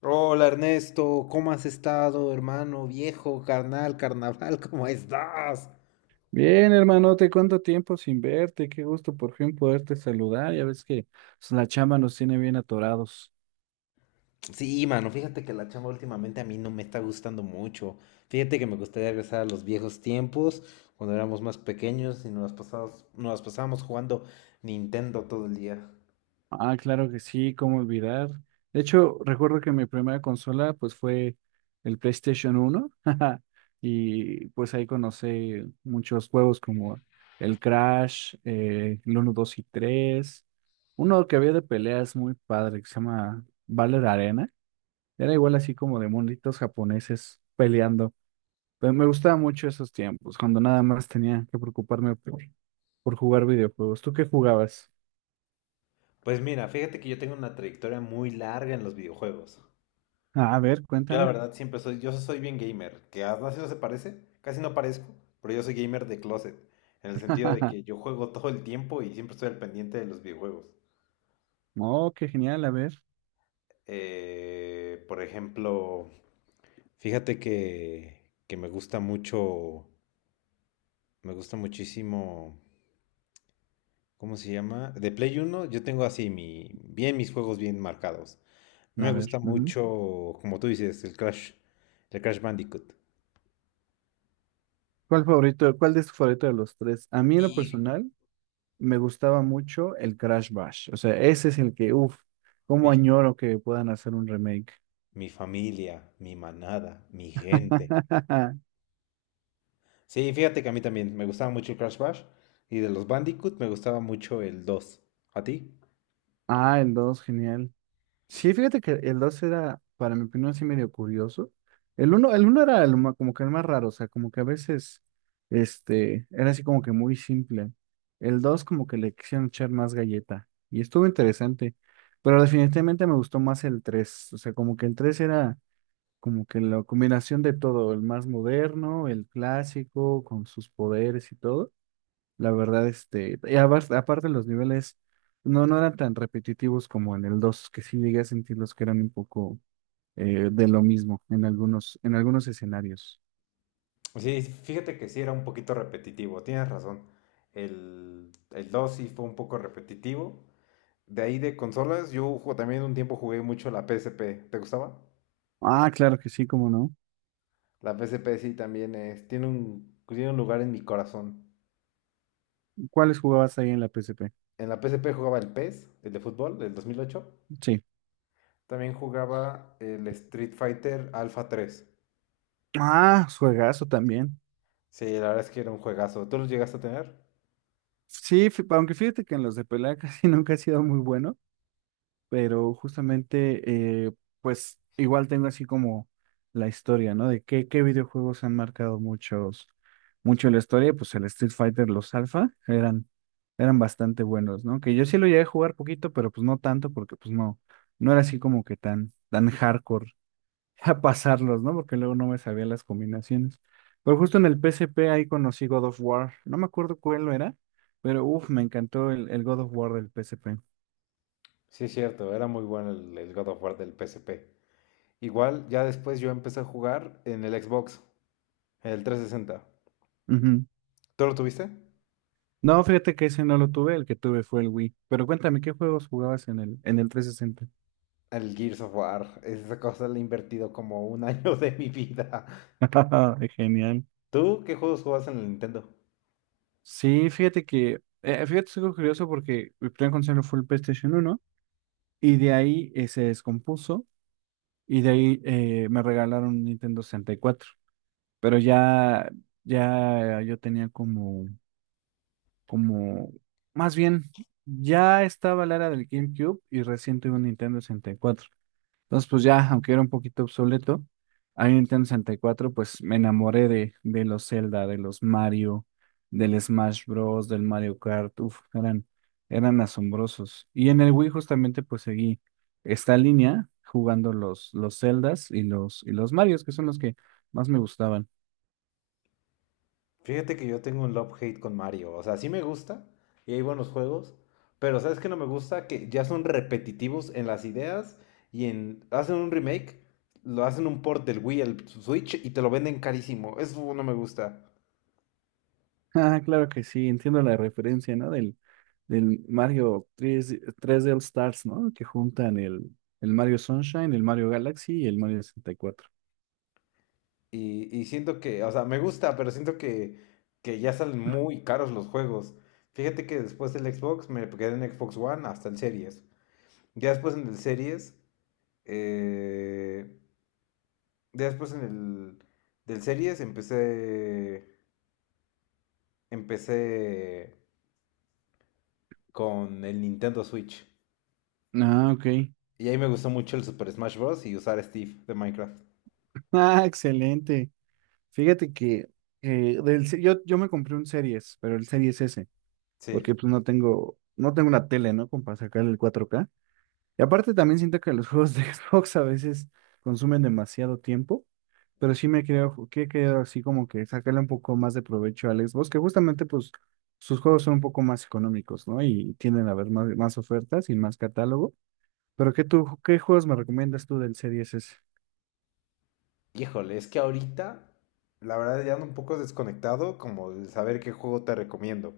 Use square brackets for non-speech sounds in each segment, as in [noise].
Hola Ernesto, ¿cómo has estado, hermano, viejo, carnal, carnaval? [laughs] ¿Cómo estás? Bien, hermanote, ¿cuánto tiempo sin verte? Qué gusto por fin poderte saludar. Ya ves que pues, la chamba nos tiene bien atorados. Sí, mano, fíjate que la chamba últimamente a mí no me está gustando mucho. Fíjate que me gustaría regresar a los viejos tiempos, cuando éramos más pequeños y nos las pasábamos jugando Nintendo todo el día. Ah, claro que sí, cómo olvidar. De hecho, recuerdo que mi primera consola pues fue el PlayStation uno [laughs] y pues ahí conocí muchos juegos como el Crash, el 1, 2 y tres, uno que había de peleas muy padre que se llama Valor Arena. Era igual así como de monitos japoneses peleando. Pero me gustaban mucho esos tiempos, cuando nada más tenía que preocuparme por jugar videojuegos. ¿Tú qué jugabas? Pues mira, fíjate que yo tengo una trayectoria muy larga en los videojuegos. Ah, a ver, Yo la cuéntame. verdad siempre soy, yo soy bien gamer, que a no se parece, casi no parezco, pero yo soy gamer de closet, en el sentido de que [laughs] yo juego todo el tiempo y siempre estoy al pendiente de los videojuegos. Oh, qué genial, a ver, Por ejemplo, fíjate que, que me gusta mucho, me gusta muchísimo, ¿cómo se llama? De Play uno, yo tengo así mi, bien mis juegos bien marcados. A mí me a ver. gusta Ujú. mucho, como tú dices, el Crash Bandicoot. ¿Cuál favorito, cuál es tu favorito de los tres? A mí en lo Y, personal me gustaba mucho el Crash Bash. O sea, ese es el que, uff, cómo y añoro que puedan hacer un remake. Mi familia, mi manada, mi gente. [laughs] Sí, fíjate que a mí también me gustaba mucho el Crash Bash y de los Bandicoot me gustaba mucho el 2. ¿A ti? Ah, el 2, genial. Sí, fíjate que el 2 era, para mi opinión, sí medio curioso. El uno era el como que el más raro, o sea, como que a veces era así como que muy simple. El 2 como que le quisieron echar más galleta y estuvo interesante, pero definitivamente me gustó más el tres, o sea, como que el 3 era como que la combinación de todo, el más moderno, el clásico, con sus poderes y todo. La verdad, aparte los niveles no eran tan repetitivos como en el dos, que sí llegué a sentirlos que eran un poco de lo mismo en algunos escenarios. Sí, fíjate que sí era un poquito repetitivo, tienes razón. El 2 sí fue un poco repetitivo. De ahí de consolas, también un tiempo jugué mucho la PSP. ¿Te gustaba? Ah, claro que sí, cómo no. La PSP sí también es, tiene un lugar en mi corazón. ¿Cuáles jugabas ahí en la PSP? En la PSP jugaba el PES, el de fútbol, del 2008. Sí. También jugaba el Street Fighter Alpha tres. Ah, juegazo también. Sí, la verdad es que era un juegazo. ¿Tú lo llegaste a tener? Aunque fíjate que en los de pelea [laughs] casi nunca he sido muy bueno. Pero justamente, pues igual tengo así como la historia, ¿no? De qué, qué videojuegos han marcado muchos, mucho la historia, pues el Street Fighter, los Alpha, eran, eran bastante buenos, ¿no? Que yo sí lo llegué a jugar poquito, pero pues no tanto, porque pues no, no era así como que tan, tan hardcore [laughs] a pasarlos, ¿no? Porque luego no me sabía las combinaciones. Pero justo en el P S P ahí conocí God of War, no me acuerdo cuál lo era, pero uff, me encantó el God of War del P PSP. Sí, es cierto, era muy bueno el God of War del P S P. Igual, ya después yo empecé a jugar en el Xbox, en el 360. Ujú. ¿Tú lo tuviste? No, fíjate que ese no lo tuve, el que tuve fue el Wii. Pero cuéntame, ¿qué juegos jugabas en el 360? El Gears of War. Esa cosa le he invertido como un año [laughs] de mi vida. [laughs] Genial. ¿Tú qué juegos jugabas en el Nintendo? Sí, fíjate que, fíjate, es algo curioso porque mi primer consola fue el PlayStation uno y de ahí se descompuso y de ahí me regalaron un Nintendo 64. Pero ya, ya yo tenía como, como, más bien, ya estaba la era del GameCube y recién tuve un Nintendo 64. Entonces, pues ya, aunque era un poquito obsoleto, ahí en Nintendo 64 pues me enamoré de los Zelda, de los Mario, del Smash Bros., del Mario Kart, uf, eran, eran asombrosos. Y en el Wii justamente pues seguí esta línea jugando los Zeldas y los Marios, que son los que más me gustaban. [laughs] Fíjate que yo tengo un love-hate con Mario. O sea, sí me gusta y hay buenos juegos, pero ¿sabes qué no me gusta? Que ya son repetitivos en las ideas y en... Hacen un remake, lo hacen un port del Wii al Switch y te lo venden carísimo. Eso no me gusta. Ah, claro que sí, entiendo la referencia, ¿no? Del, del Mario tres d All Stars, ¿no? Que juntan el Mario Sunshine, el Mario Galaxy y el Mario 64. Y siento que, o sea, me gusta, pero siento que ya salen muy caros los juegos. Fíjate que después del Xbox me quedé en Xbox One hasta el Series. Ya después en el Series... eh, Después en el del series empecé con el Nintendo Switch. Ah, ok. Y ahí me gustó mucho el Super Smash Bros. Y usar a Steve de Minecraft. Ah, excelente. Fíjate que yo me compré un Series, pero el Series S, Sí. porque pues no tengo, no tengo una tele, ¿no? Como para sacar el 4K. Y aparte también siento que los juegos de [laughs] Xbox a veces consumen demasiado tiempo, pero sí me creo que he querido así como que sacarle un poco más de provecho al Xbox, que justamente pues sus juegos son un poco más económicos, ¿no? Y tienden a haber más, más ofertas y más catálogo. Pero ¿qué, tú, qué juegos me recomiendas tú del Series S? Híjole, es que ahorita, la verdad, ya ando un poco desconectado como el saber qué juego te recomiendo.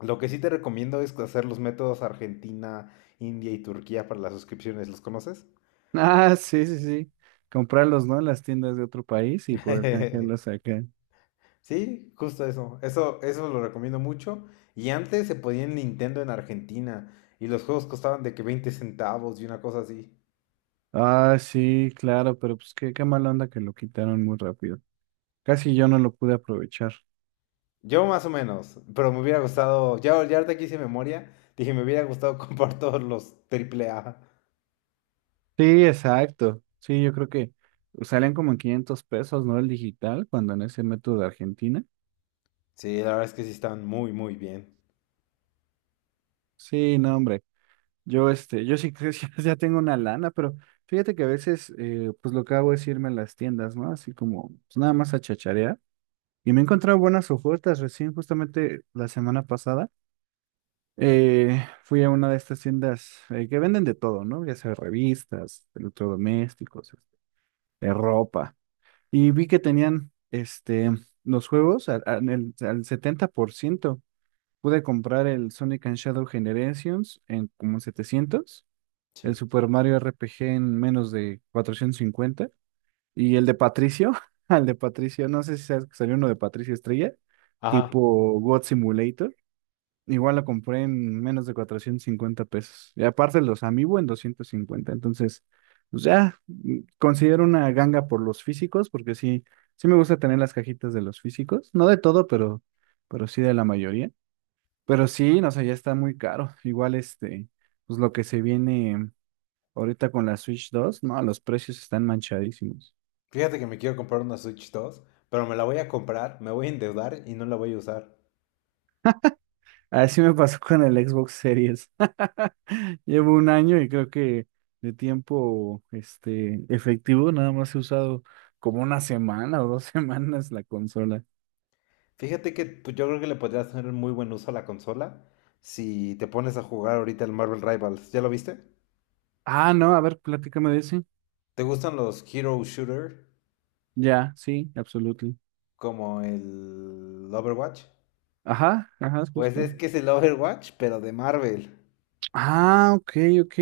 Lo que sí te recomiendo es hacer los métodos Argentina, India y Turquía para las suscripciones. ¿Los conoces? [laughs] Ah, sí, sí, sí. Comprarlos, ¿no? En las tiendas de otro país y poder [laughs] canjearlos acá. Sí, justo eso. Eso lo recomiendo mucho. Y antes se podía en Nintendo en Argentina y los juegos costaban de que 20 centavos y una cosa así. Ah, sí, claro, pero pues qué, qué mala onda que lo quitaron muy rápido. Casi yo no lo pude aprovechar. Yo más o menos, pero me hubiera gustado, ya, ya ahorita que hice memoria, dije, me hubiera gustado [laughs] comprar todos los triple A. Sí, exacto. Sí, yo creo que salen como en 500 pesos, ¿no? El digital, cuando en ese método de Argentina. Sí, la verdad es que sí están muy, muy bien. Sí, no, hombre. Yo, yo sí que [laughs] ya tengo una lana, pero fíjate que a veces, pues lo que hago es irme a las tiendas, ¿no? Así como, pues nada más a chacharear. Y me he encontrado buenas ofertas recién, justamente la semana pasada. Fui a una de estas tiendas, que venden de todo, ¿no? Ya sea revistas, electrodomésticos, de ropa. Y vi que tenían los juegos al 70%. Pude comprar el Sonic and Shadow Generations en como 700, el Sí. Super Mario RPG en menos de 450 y el de Patricio, [laughs] al de Patricio, no sé si sabes que salió uno de Patricio Estrella, Ajá. tipo God Simulator. Igual lo compré en menos de 450 pesos. Y aparte los Amiibo en 250. Entonces, pues ya, mm, considero una ganga por los físicos, porque sí, sí me gusta tener las cajitas de los físicos. No de todo, pero sí de la mayoría. Pero sí, no sé, ya está muy caro. Igual pues lo que se viene ahorita con la Switch 2, no, los precios están manchadísimos. Fíjate que me quiero comprar una Switch 2, pero me la voy a comprar, me voy a endeudar y no la voy a usar. Así me pasó con el Xbox Series. [laughs] Llevo un año y creo que de tiempo efectivo nada más he usado como una semana o dos [laughs] semanas la consola. Fíjate que pues, yo creo que le podrías hacer muy buen uso a la consola si te pones a jugar ahorita el Marvel Rivals. ¿Ya lo viste? Ah, no, a ver, platícame de ese. ¿Te gustan los Hero Shooter Ya, sí, absolutely. como el Overwatch? Ajá, ajá, es Pues justo. es que es el Overwatch, pero de Marvel. Ah, ok, ok.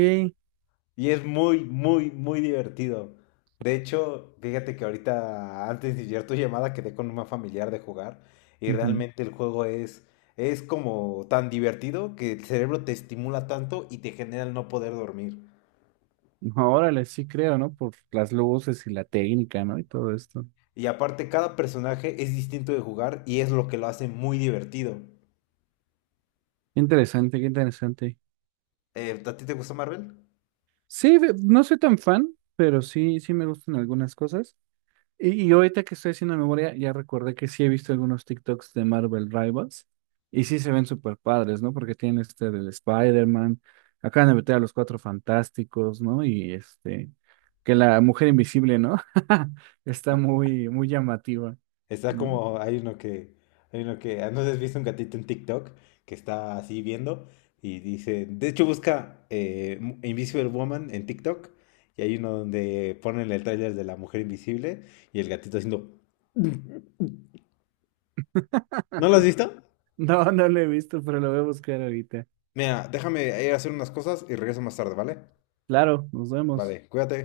Y es muy, muy, muy divertido. De hecho, fíjate que ahorita, antes de llegar tu llamada, quedé con una familiar de jugar. Y Ujú. realmente el juego es como tan divertido que el cerebro te estimula tanto y te genera el no poder dormir. Órale, sí creo, ¿no? Por las luces y la técnica, ¿no? Y todo esto. Y aparte, cada personaje es distinto de jugar y es lo que lo hace muy divertido. Interesante, qué interesante. ¿A ti te gusta Marvel? Sí, no soy tan fan, pero sí, sí me gustan algunas cosas. Y ahorita que estoy haciendo memoria, ya recordé que sí he visto algunos TikToks de Marvel Rivals y sí se ven súper padres, ¿no? Porque tienen este del Spider-Man, acaban de meter a los Cuatro Fantásticos, ¿no? Y que la Mujer Invisible, ¿no? [laughs] Está muy, muy llamativa, Está ¿no? como, hay uno que, ah, no sé si has visto un gatito en TikTok que está así viendo y dice, de hecho busca Mu- Invisible Woman en TikTok y hay uno donde ponen el tráiler de la mujer invisible y el gatito haciendo... [laughs] ¿No lo has [laughs] visto? No, no lo he visto, pero lo voy a buscar ahorita. Mira, déjame ir a hacer unas cosas y regreso más tarde, ¿vale? Claro, nos vemos. Vale, cuídate.